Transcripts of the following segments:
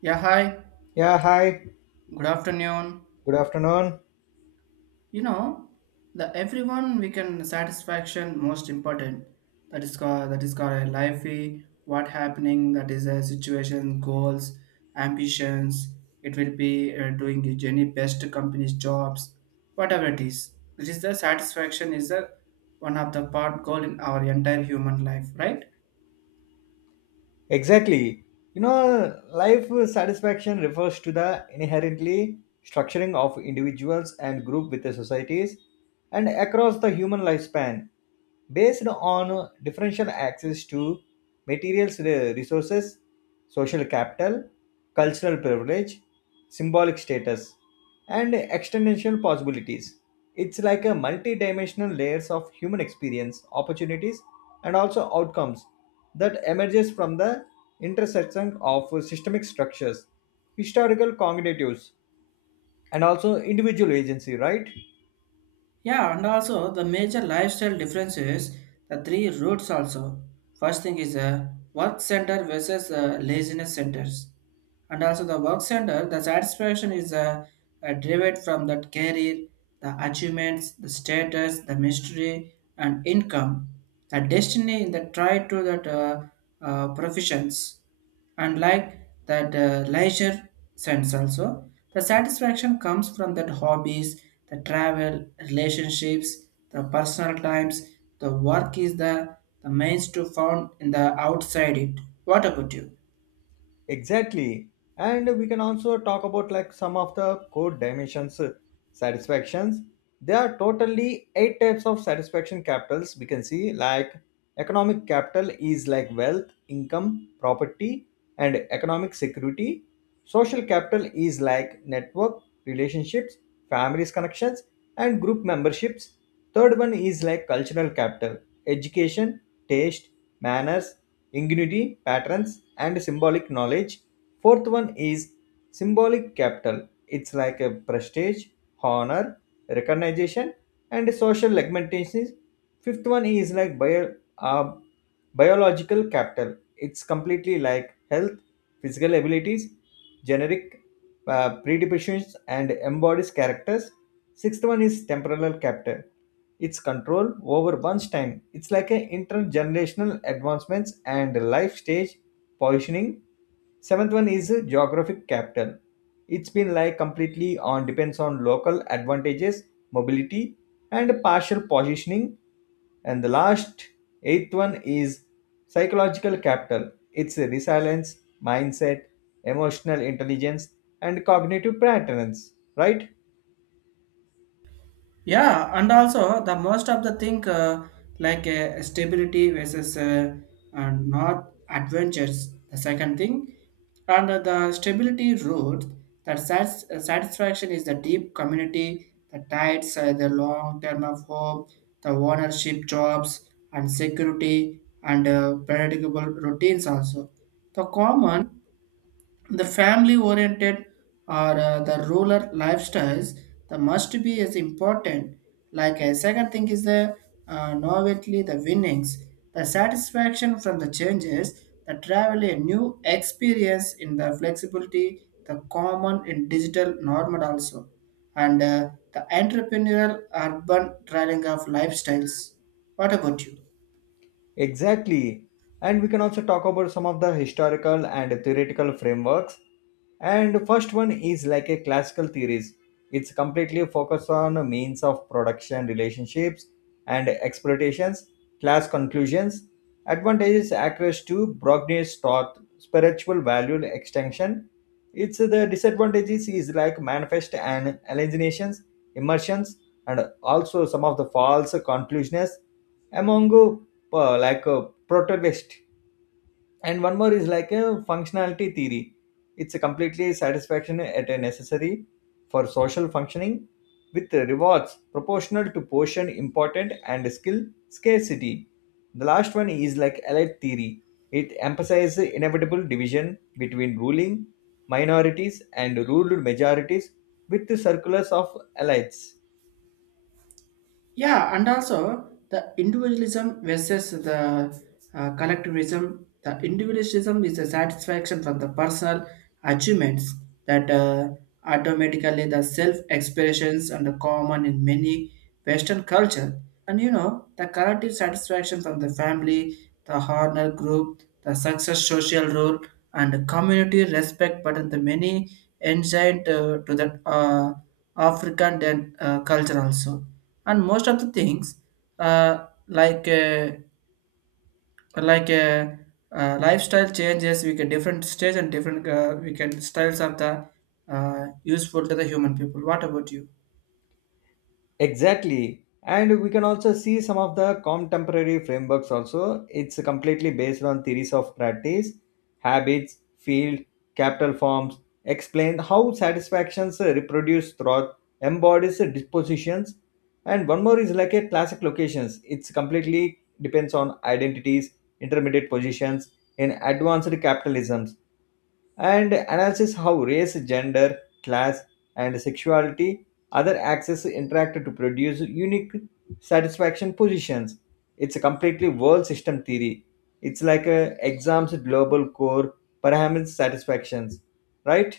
Yeah, hi. Yeah, hi. Good afternoon. Good afternoon. You know, the everyone we can satisfaction most important. That is called a life. What happening? That is a situation, goals, ambitions. It will be doing your journey best company's jobs, whatever it is. This is the satisfaction is the one of the part goal in our entire human life, right? Exactly. You know, life satisfaction refers to the inherently structuring of individuals and group with the societies and across the human lifespan, based on differential access to materials, resources, social capital, cultural privilege, symbolic status, and extensional possibilities. It's like a multi-dimensional layers of human experience, opportunities, and also outcomes that emerges from the intersection of systemic structures, historical cognitives, and also individual agency, right? Yeah, and also the major lifestyle differences, the three routes also. First thing is a work center versus laziness centers. And also the work center, the satisfaction is derived from that career, the achievements, the status, the mystery, and income, the destiny in the try to that professions and like that leisure sense also the satisfaction comes from that hobbies, the travel relationships, the personal times. The work is the means to found in the outside it. What about you? Exactly. And we can also talk about like some of the core dimensions satisfactions. There are totally eight types of satisfaction capitals we can see like economic capital is like wealth, income, property and economic security. Social capital is like network, relationships, families connections and group memberships. Third one is like cultural capital, education, taste, manners ingenuity, patterns, and symbolic knowledge. Fourth one is symbolic capital. It's like a prestige, honor, recognition, and social augmentation. Fifth one is like uh, biological capital. It's completely like health, physical abilities, generic predispositions, and embodies characters. Sixth one is temporal capital. It's control over one's time. It's like a intergenerational advancements and life stage positioning. Seventh one is geographic capital. It's been like completely on depends on local advantages, mobility, and partial positioning. And the last eighth one is psychological capital. It's resilience, mindset, emotional intelligence, and cognitive patterns. Right? Yeah, and also the most of the thing like stability versus not adventures. The second thing, and the stability route that satisfaction is the deep community, the tides, the long term of hope, the ownership jobs and security and predictable routines also. The common, the family oriented or the rural lifestyles, the must be as important. Like a second thing is the novelty, the winnings, the satisfaction from the changes, the travel, a new experience in the flexibility, the common in digital normal also, and the entrepreneurial urban trailing of lifestyles. What about you? Exactly. And we can also talk about some of the historical and theoretical frameworks. And first one is like a classical theories. It's completely focused on means of production relationships and exploitations, class conclusions, advantages access to Brogni's thought, spiritual value extension. It's the disadvantages is like manifest and alienations, immersions, and also some of the false conclusions among like a protagonist. And one more is like a functionality theory. It's a completely satisfaction at a necessary for social functioning with rewards proportional to portion important and skill scarcity. The last one is like elite theory. It emphasizes inevitable division between ruling minorities and ruled majorities with the circulars of elites. Yeah, and also the individualism versus the collectivism. The individualism is a satisfaction from the personal achievements that automatically the self-expressions and the common in many Western culture. And you know, the collective satisfaction from the family, the honor group, the success social role and community respect, but in the many ancient to the african then culture also, and most of the things uh, like uh, like uh, lifestyle changes we get different stage and different we can styles of the useful to the human people. What about you? Exactly. And we can also see some of the contemporary frameworks also. It's completely based on theories of practice, habits, field, capital forms, explain how satisfactions reproduce throughout, embodies the dispositions. And one more is like a classic locations. It's completely depends on identities, intermediate positions in advanced capitalisms and analyzes how race, gender, class, and sexuality other axes interact to produce unique satisfaction positions. It's a completely world system theory. It's like a exam's global core parameters satisfactions, right?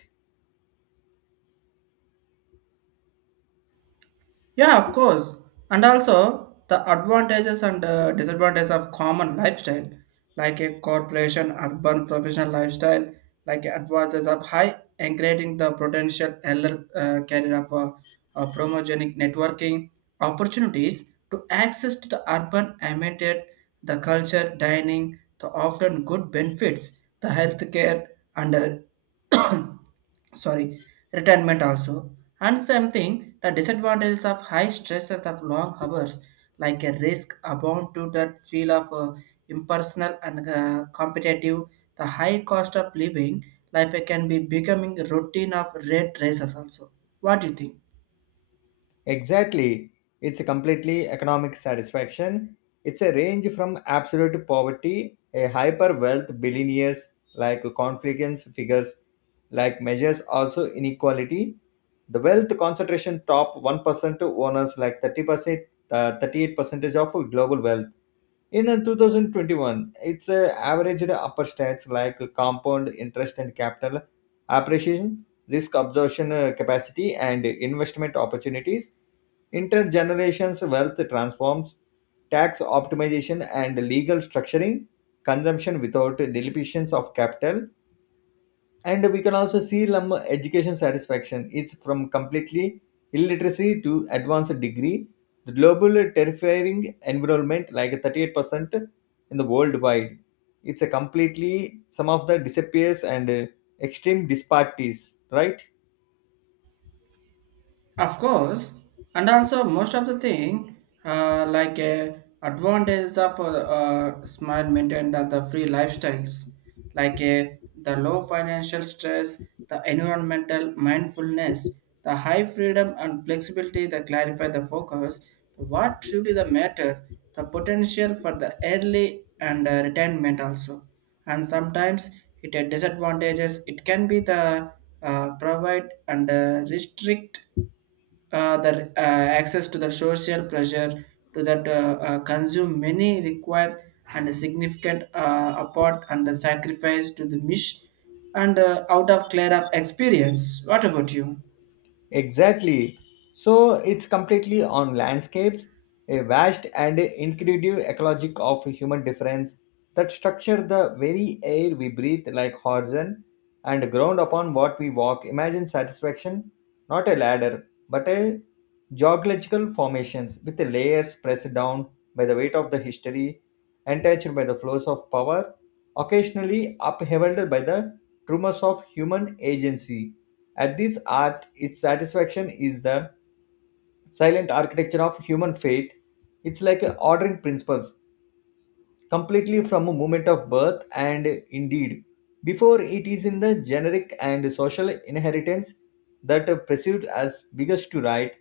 Yeah, of course. And also the advantages and disadvantages of common lifestyle, like a corporation, urban professional lifestyle, like advantages of high, increasing the potential earlier career of promogenic networking opportunities to access to the urban ambiente, the culture, dining, the often good benefits, the healthcare, and uh, sorry, retirement also. And same thing, the disadvantages of high stress of long hours, like a risk abound to that feel of impersonal and competitive, the high cost of living, life can be becoming routine of red races also. What do you think? Exactly. It's a completely economic satisfaction. It's a range from absolute poverty, a hyper wealth billionaires like confidence figures like measures also inequality. The wealth concentration top 1% to owners like 30%, 38% of global wealth. In 2021, it's averaged upper stats like compound interest and capital appreciation, risk absorption capacity, and investment opportunities, intergenerations wealth transforms, tax optimization and legal structuring, consumption without deletions of capital, and we can also see some education satisfaction. It's from completely illiteracy to advanced degree, the global terrifying environment like 38% in the worldwide. It's a completely some of the disappears and extreme disparities, right? Of course, and also most of the thing like a advantage of smart maintained and the free lifestyles, like a the low financial stress, the environmental mindfulness, the high freedom and flexibility that clarify the focus. So what truly the matter, the potential for the early and retirement also. And sometimes it had disadvantages. It can be the provide and restrict the access to the social pressure to that consume many require and a significant apart and the sacrifice to the mish and out of clear up experience. What about you? Exactly. So it's completely on landscapes, a vast and incredible ecologic of human difference that structure the very air we breathe like horizon and ground upon what we walk. Imagine satisfaction, not a ladder, but a geological formations with the layers pressed down by the weight of the history, untouched by the flows of power, occasionally upheld by the tremors of human agency at this art, its satisfaction is the silent architecture of human fate. It's like a ordering principles, completely from a moment of birth and indeed. Before it is in the generic and social inheritance that are perceived as biggest to right,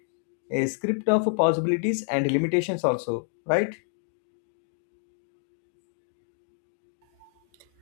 a script of possibilities and limitations also, right?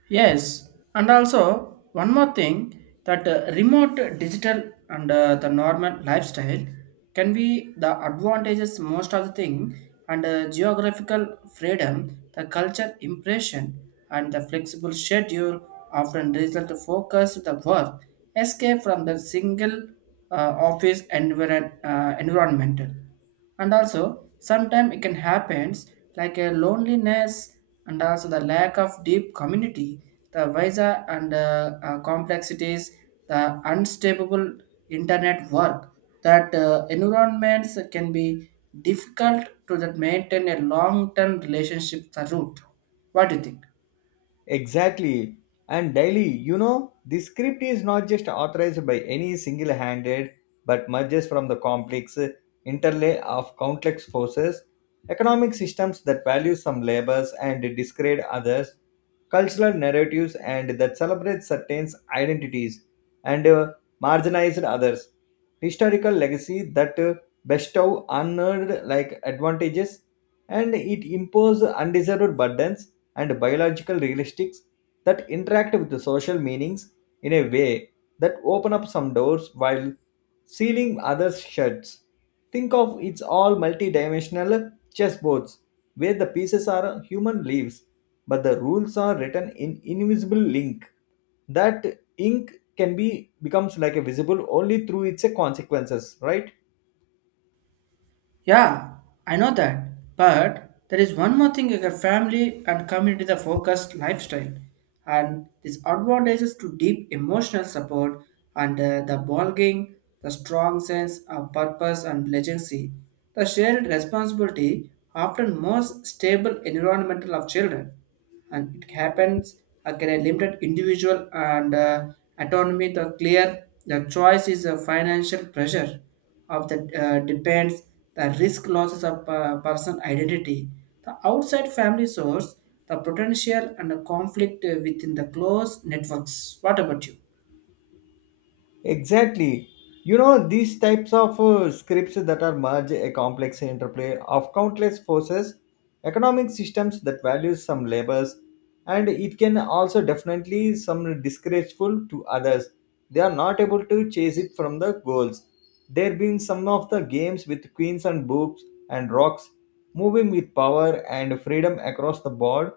Yes, and also one more thing, that remote digital and the normal lifestyle can be the advantages most of the thing, and geographical freedom, the culture impression and the flexible schedule often result to focus the work, escape from the single environmental. And also sometimes it can happens, like a loneliness, and also the lack of deep community, the visa and complexities, the unstable internet work that environments can be difficult to that maintain a long-term relationship the root. What do you think? Exactly. And daily, you know, the script is not just authorized by any single handed, but merges from the complex interlay of complex forces, economic systems that value some labors and discredit others, cultural narratives and that celebrate certain identities and marginalized others, historical legacy that bestow unearned like advantages, and it impose undeserved burdens and biological realistics that interact with the social meanings in a way that open up some doors while sealing others shuts. Think of it's all multidimensional chessboards where the pieces are human leaves, but the rules are written in invisible ink. That ink can be becomes like a visible only through its consequences, right? Yeah, I know that. But there is one more thing: your family and community the focused lifestyle and these advantages to deep emotional support and the belonging, the strong sense of purpose and legacy, the shared responsibility often most stable environmental of children. And it happens again a limited individual and autonomy, the clear the choice is a financial pressure of the depends, the risk losses of person identity, the outside family source, the potential and the conflict within the close networks. What about you? Exactly. You know, these types of scripts that are merge a complex interplay of countless forces, economic systems that values some labors, and it can also definitely some disgraceful to others. They are not able to chase it from the goals. There been some of the games with queens and boobs and rocks moving with power and freedom across the board.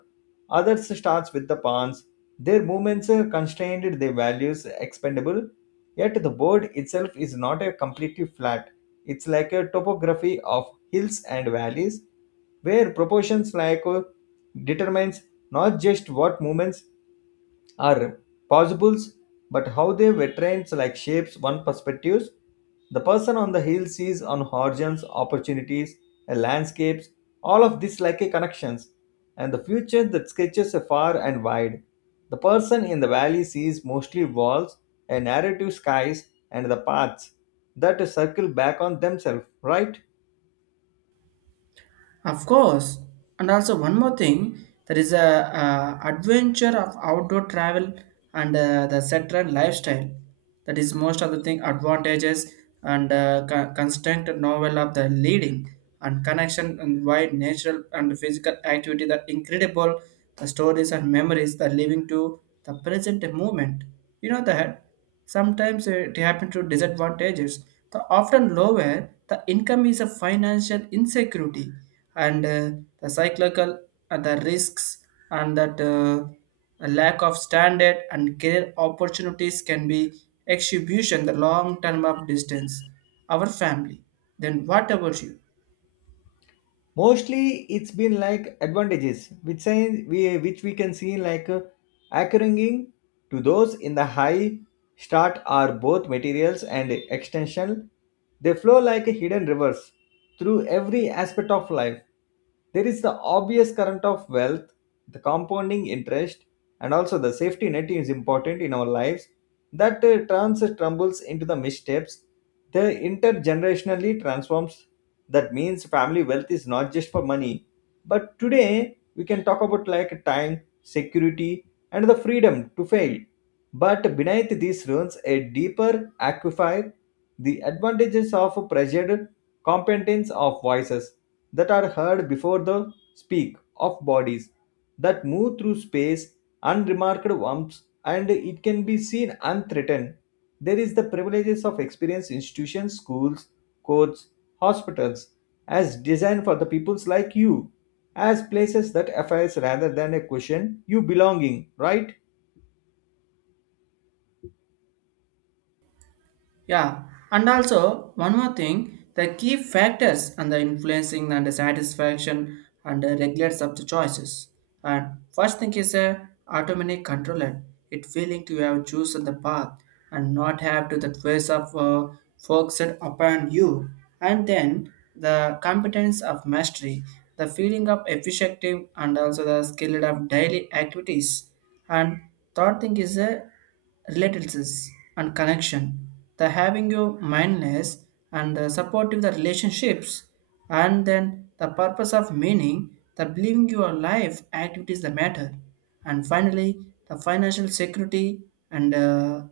Others starts with the pawns. Their movements are constrained their values expendable. Yet the board itself is not a completely flat. It's like a topography of hills and valleys where proportions like determines not just what movements are possibles, but how they were trained like shapes one perspectives. The person on the hill sees on horizons, opportunities, landscapes, all of this like a connections, and the future that sketches a far and wide. The person in the valley sees mostly walls, a narrative skies, and the paths that circle back on themselves, right? Of course, and also one more thing, there is a, adventure of outdoor travel and the settled lifestyle. That is most of the thing advantages and constant novel of the leading and connection and wide natural and physical activity. The incredible the stories and memories that living to the present moment. You know that. Sometimes it happens to disadvantages. The often lower the income is a financial insecurity and the cyclical and the risks and that a lack of standard and career opportunities can be exhibition the long term of distance. Our family. Then what about you? Mostly it's been like advantages which we which we can see like accruing to those in the high start are both materials and extension. They flow like hidden rivers through every aspect of life. There is the obvious current of wealth, the compounding interest, and also the safety net is important in our lives that turns trumbles into the missteps. The intergenerationally transforms. That means family wealth is not just for money, but today we can talk about like time, security, and the freedom to fail. But beneath these ruins, a deeper aquifer, the advantages of pressured competence of voices that are heard before the speak of bodies that move through space, unremarked warmth, and it can be seen unthreatened. There is the privileges of experience institutions, schools, courts, hospitals, as designed for the peoples like you, as places that affairs rather than a question you belonging, right? Yeah, and also one more thing, the key factors and the influencing and the satisfaction and the regulates of the choices. And first thing is a automatic controller. It feeling to have chosen the path and not have to the choice of focused upon you. And then the competence of mastery, the feeling of efficiency and also the skill of daily activities. And third thing is a relatives and connection, the having your mindless and the supportive the relationships. And then the purpose of meaning, the believing your life activities the matter. And finally, the financial security and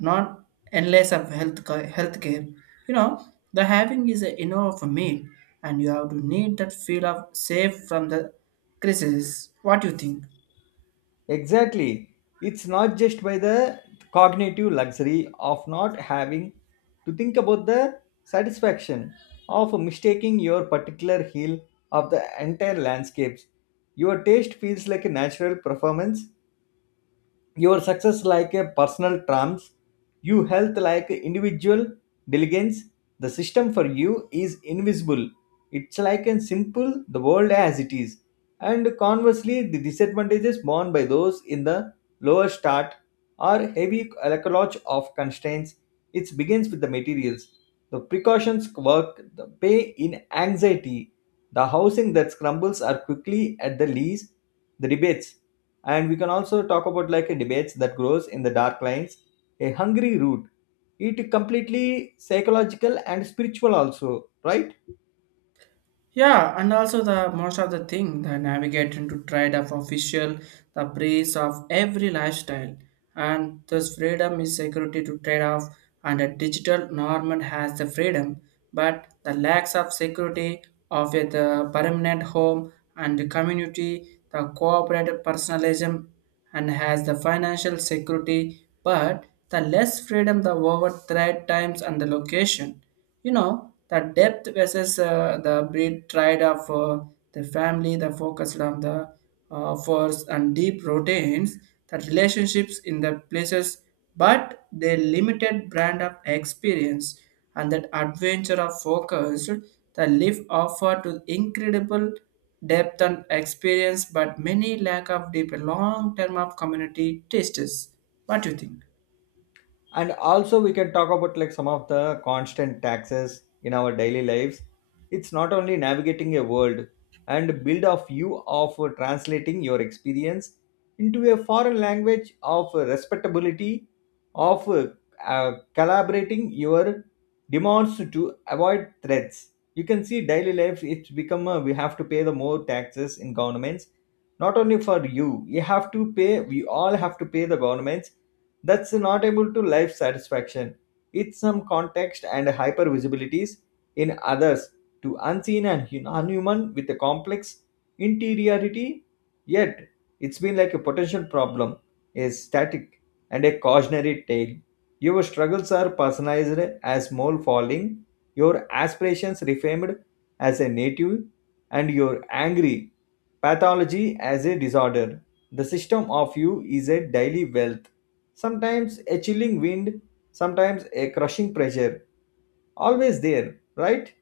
not endless of health healthcare. You know, the having is a inner of a meat, and you have to need that feel of safe from the crisis. What do you think? Exactly. It's not just by the cognitive luxury of not having to think about the satisfaction of mistaking your particular heel of the entire landscapes. Your taste feels like a natural performance, your success like a personal trumps, your health like individual diligence. The system for you is invisible. It's like a simple the world as it is, and conversely the disadvantages borne by those in the lower start are heavy alkalage of constraints. It begins with the materials, the precautions work, the pay in anxiety, the housing that crumbles are quickly at the lease, the rebates, and we can also talk about like a debates that grows in the dark lines, a hungry root. It completely psychological and spiritual also, right? Yeah, and also the most of the thing the navigating to trade of official, the praise of every lifestyle, and thus freedom is security to trade off. And a digital normal has the freedom but the lacks of security of a the permanent home and the community, the cooperative personalism, and has the financial security, but the less freedom the over threat times and the location. You know, the depth versus the breed tried of the family, the focus on the force and deep routines, the relationships in the places, but they limited brand of experience. And that adventure of focus, the live offer to incredible depth and experience, but many lack of deep long term of community tastes. What do you think? And also we can talk about like some of the constant taxes in our daily lives. It's not only navigating a world and build a view of translating your experience into a foreign language of respectability, of collaborating your demands to avoid threats. You can see daily life, it's become a, we have to pay the more taxes in governments, not only for you, you have to pay, we all have to pay the governments. That's not able to life satisfaction. It's some context and hyper visibilities in others, to unseen and unhuman with a complex interiority. Yet it's been like a potential problem, a static and a cautionary tale. Your struggles are personalized as mole falling, your aspirations reframed as a native, and your angry pathology as a disorder. The system of you is a daily wealth, sometimes a chilling wind, sometimes a crushing pressure, always there, right?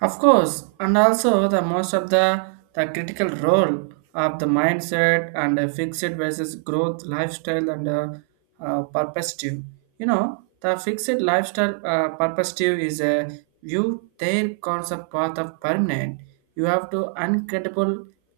Of course, and also the most of the critical role of the mindset and fixed versus growth lifestyle and perspective. You know, the fixed lifestyle perspective is a view their concept path of permanent. You have to uncredible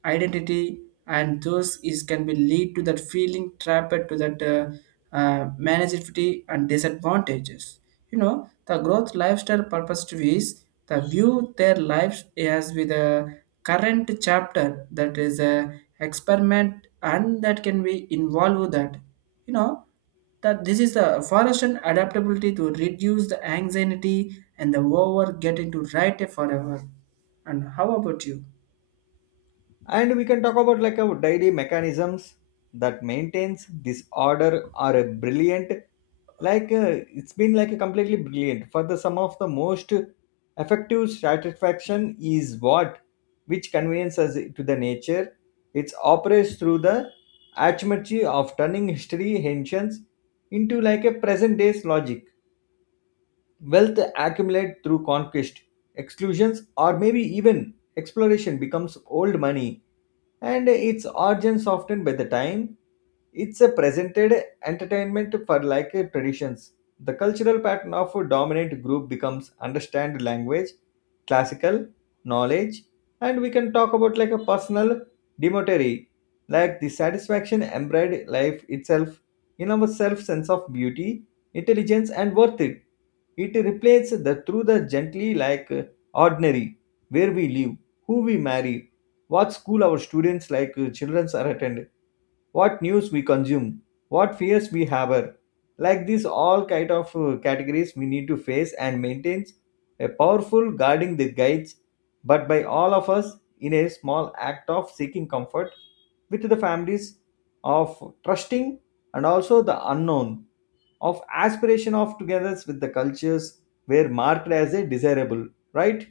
identity, and those is can be lead to that feeling trapped to that manageability and disadvantages. You know, the growth lifestyle purpose is the view their lives as with a current chapter that is a experiment and that can be involve that. You know, that this is the forest and adaptability to reduce the anxiety and the over getting to right forever. And how about you? And we can talk about like our daily mechanisms that maintains this order are a brilliant, it's been like a completely brilliant. For the some of the most effective satisfaction is what which conveniences to the nature. It operates through the arithmetic of turning history ancients into like a present day's logic. Wealth accumulated through conquest, exclusions, or maybe even exploration becomes old money and its origins often by the time it's a presented entertainment for like a traditions, the cultural pattern of a dominant group becomes understand language, classical knowledge, and we can talk about like a personal demotary like the satisfaction embodied life itself in our self sense of beauty, intelligence and worth it. It replaces the through the gently like ordinary where we live, who we marry, what school our students like children are attending, what news we consume, what fears we harbor. Like these all kind of categories we need to face and maintains a powerful guarding the guides, but by all of us in a small act of seeking comfort with the families of trusting and also the unknown of aspiration of togetherness with the cultures were marked as a desirable, right.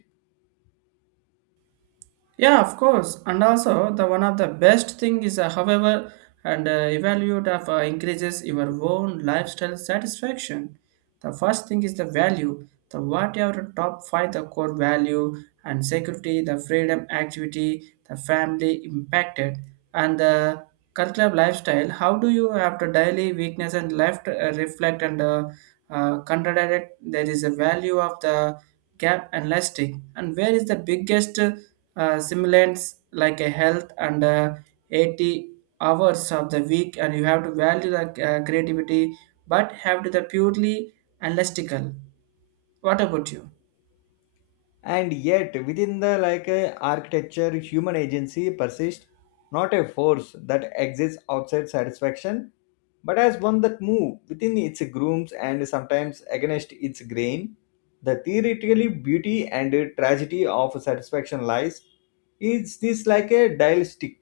Yeah, of course. And also, the one of the best thing is, however, and evaluate of increases your own lifestyle satisfaction. The first thing is the value. The what your top five the core value and security, the freedom, activity, the family impacted, and the curriculum lifestyle. How do you have to daily weakness and left reflect and contradicted, there is a value of the gap and elastic. And where is the biggest simulants like a health and 80 hours of the week, and you have to value the creativity but have to the purely, and what about you? And yet, within the like architecture, human agency persists, not a force that exists outside satisfaction, but as one that moves within its grooves and sometimes against its grain. The theoretically beauty and tragedy of satisfaction lies is this like a dialectic.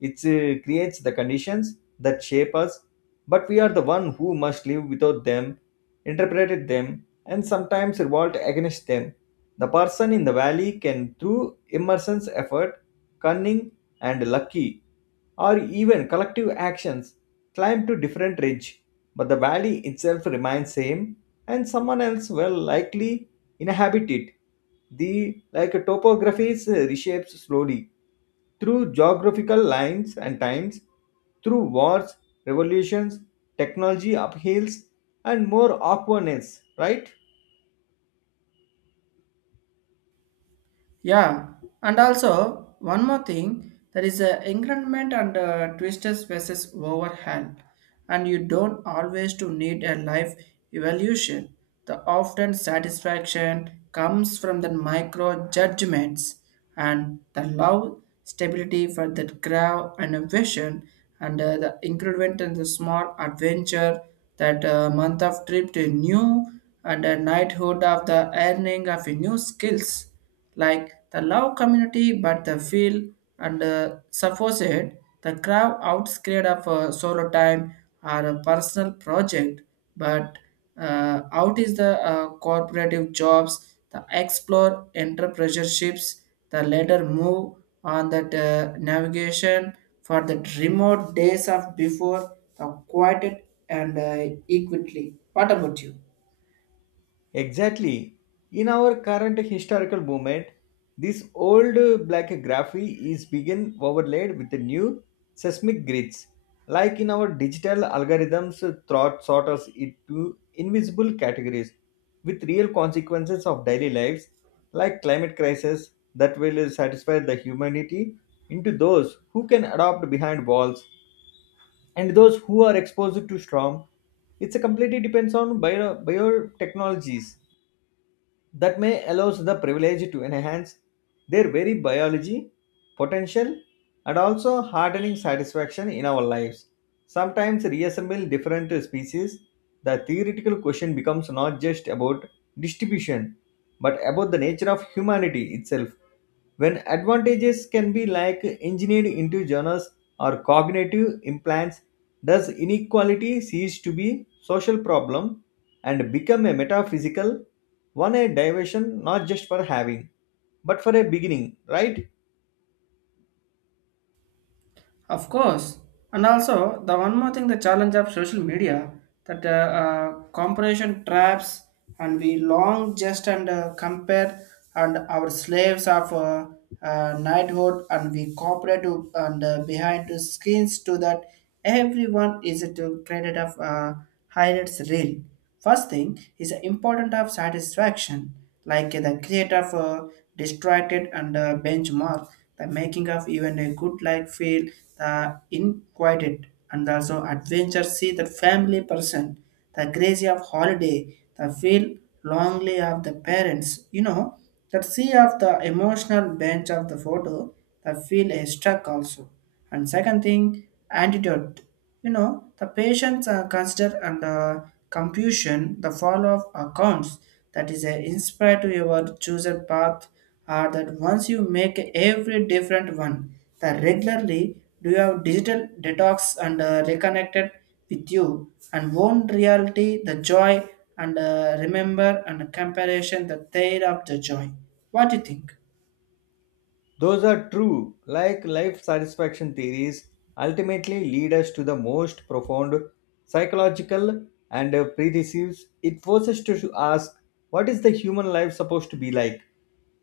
It creates the conditions that shape us, but we are the one who must live without them, interpret them, and sometimes revolt against them. The person in the valley can, through immersion's effort, cunning, and lucky, or even collective actions, climb to different ridge, but the valley itself remains same, and someone else will likely inhabit it. The like topographies reshapes slowly through geographical lines and times, through wars, revolutions, technology upheavals, and more awkwardness, right? Yeah, and also one more thing, there is a increment and twisters versus overhand, and you don't always to need a life evolution. The often satisfaction comes from the micro judgments and the love stability for the crowd and a vision, and the increment and the small adventure that month of trip to new and a knighthood of the earning of a new skills, like the love community but the feel and supposed the crowd outscared of a solo time or a personal project. But out is the cooperative jobs, the explore entrepreneurships, the later move on that navigation for the remote days of before the quieted and equally. What about you? Exactly. In our current historical moment, this old blackgraphy is being overlaid with the new seismic grids. Like in our digital algorithms, thought sort us into invisible categories with real consequences of daily lives, like climate crisis that will satisfy the humanity into those who can adopt behind walls and those who are exposed to storm. It's a completely depends on biotechnologies that may allows the privilege to enhance their very biology potential and also hardening satisfaction in our lives sometimes reassemble different species. The theoretical question becomes not just about distribution but about the nature of humanity itself. When advantages can be like engineered into journals or cognitive implants, does inequality cease to be social problem and become a metaphysical one, a diversion not just for having but for a beginning, right? Of course, and also the one more thing, the challenge of social media that comparison traps, and we long just and compare and our slaves of knighthood, and we cooperate to, and behind the screens to that everyone is to created of highlights reel. First thing is the importance of satisfaction, like the creator of distracted and benchmark, the making of even a good life feel the inquited. And also adventure see the family person, the crazy of holiday, the feel longly of the parents, you know, the sea of the emotional bench of the photo, the feel a struck also. And second thing, antidote. You know, the patients are considered under confusion, the follow-up accounts that is a inspire to your chosen path are that once you make every different one, that regularly do you have digital detox and reconnected with you and own reality, the joy and remember and comparison, the tale of the joy. What do you think? Those are true, like life satisfaction theories, ultimately lead us to the most profound psychological and predecessors. It forces us to ask, what is the human life supposed to be like?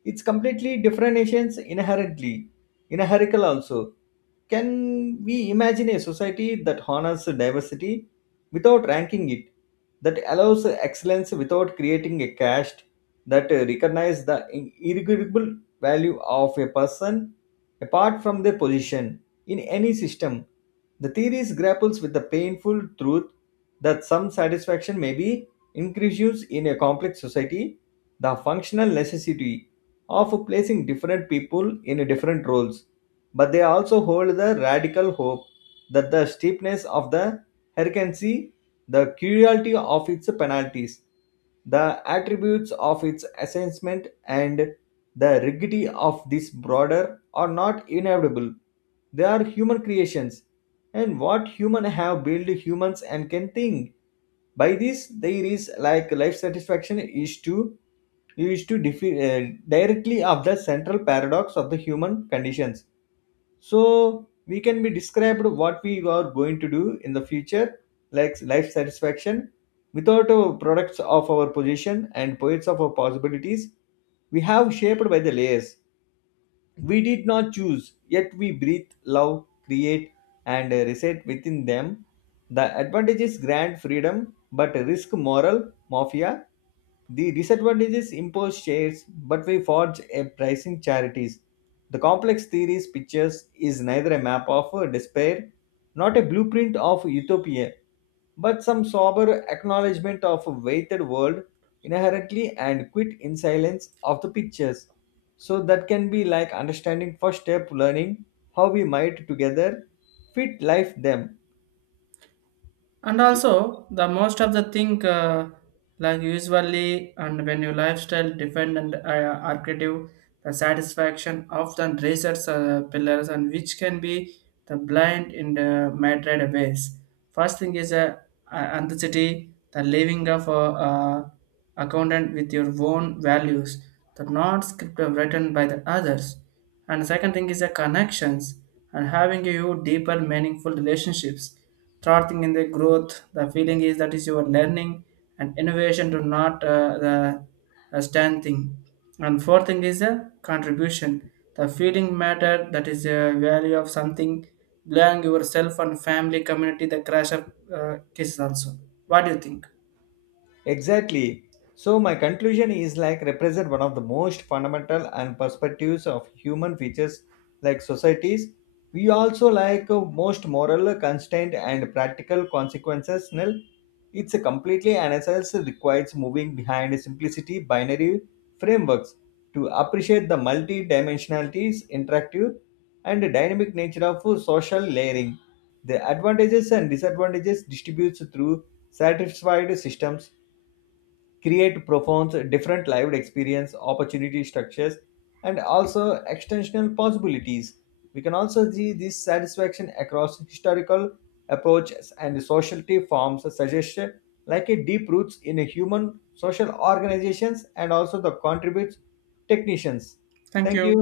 It's completely different nations inherently, inherential also. Can we imagine a society that honors diversity without ranking it, that allows excellence without creating a caste, that recognizes the irregularable value of a person apart from their position in any system? The theories grapples with the painful truth that some satisfaction may be increased in a complex society, the functional necessity of placing different people in different roles, but they also hold the radical hope that the steepness of the hierarchy, the cruelty of its penalties, the attributes of its assessment, and the rigidity of this border are not inevitable. They are human creations, and what human have built humans and can think. By this, there is like life satisfaction is to directly of the central paradox of the human conditions, so we can be described what we are going to do in the future like life satisfaction without our products of our position and poets of our possibilities. We have shaped by the layers we did not choose, yet we breathe, love, create, and reside within them. The advantage is grand freedom, but risk moral mafia. The disadvantages impose shares, but we forge a pricing charities. The complex theories pictures is neither a map of despair, not a blueprint of utopia, but some sober acknowledgement of a weighted world inherently and quit in silence of the pictures, so that can be like understanding first step learning how we might together fit life them. And also the most of the thing like usually and when your lifestyle defend and are creative, the satisfaction of the research pillars and which can be the blind in the mattered ways. First thing is authenticity, the living of a uh, accountant with your own values, the not script of written by the others. And second thing is the connections and having you deeper meaningful relationships. Third thing in the growth, the feeling is that is your learning and innovation to not the stand thing. And fourth thing is a contribution, the feeling matter that is a value of something belong yourself and family community. The crash of cases also. What do you think? Exactly. So my conclusion is like represent one of the most fundamental and perspectives of human features like societies. We also like most moral constraint and practical consequences. Nil. It's a completely analysis requires moving behind simplicity binary frameworks to appreciate the multi-dimensionalities, interactive and dynamic nature of social layering. The advantages and disadvantages distributes through satisfied systems create profound different lived experience opportunity structures and also extensional possibilities. We can also see this satisfaction across historical approaches and sociality forms suggest like a deep roots in a human social organizations and also the contributes technicians. Thank Thank you. you.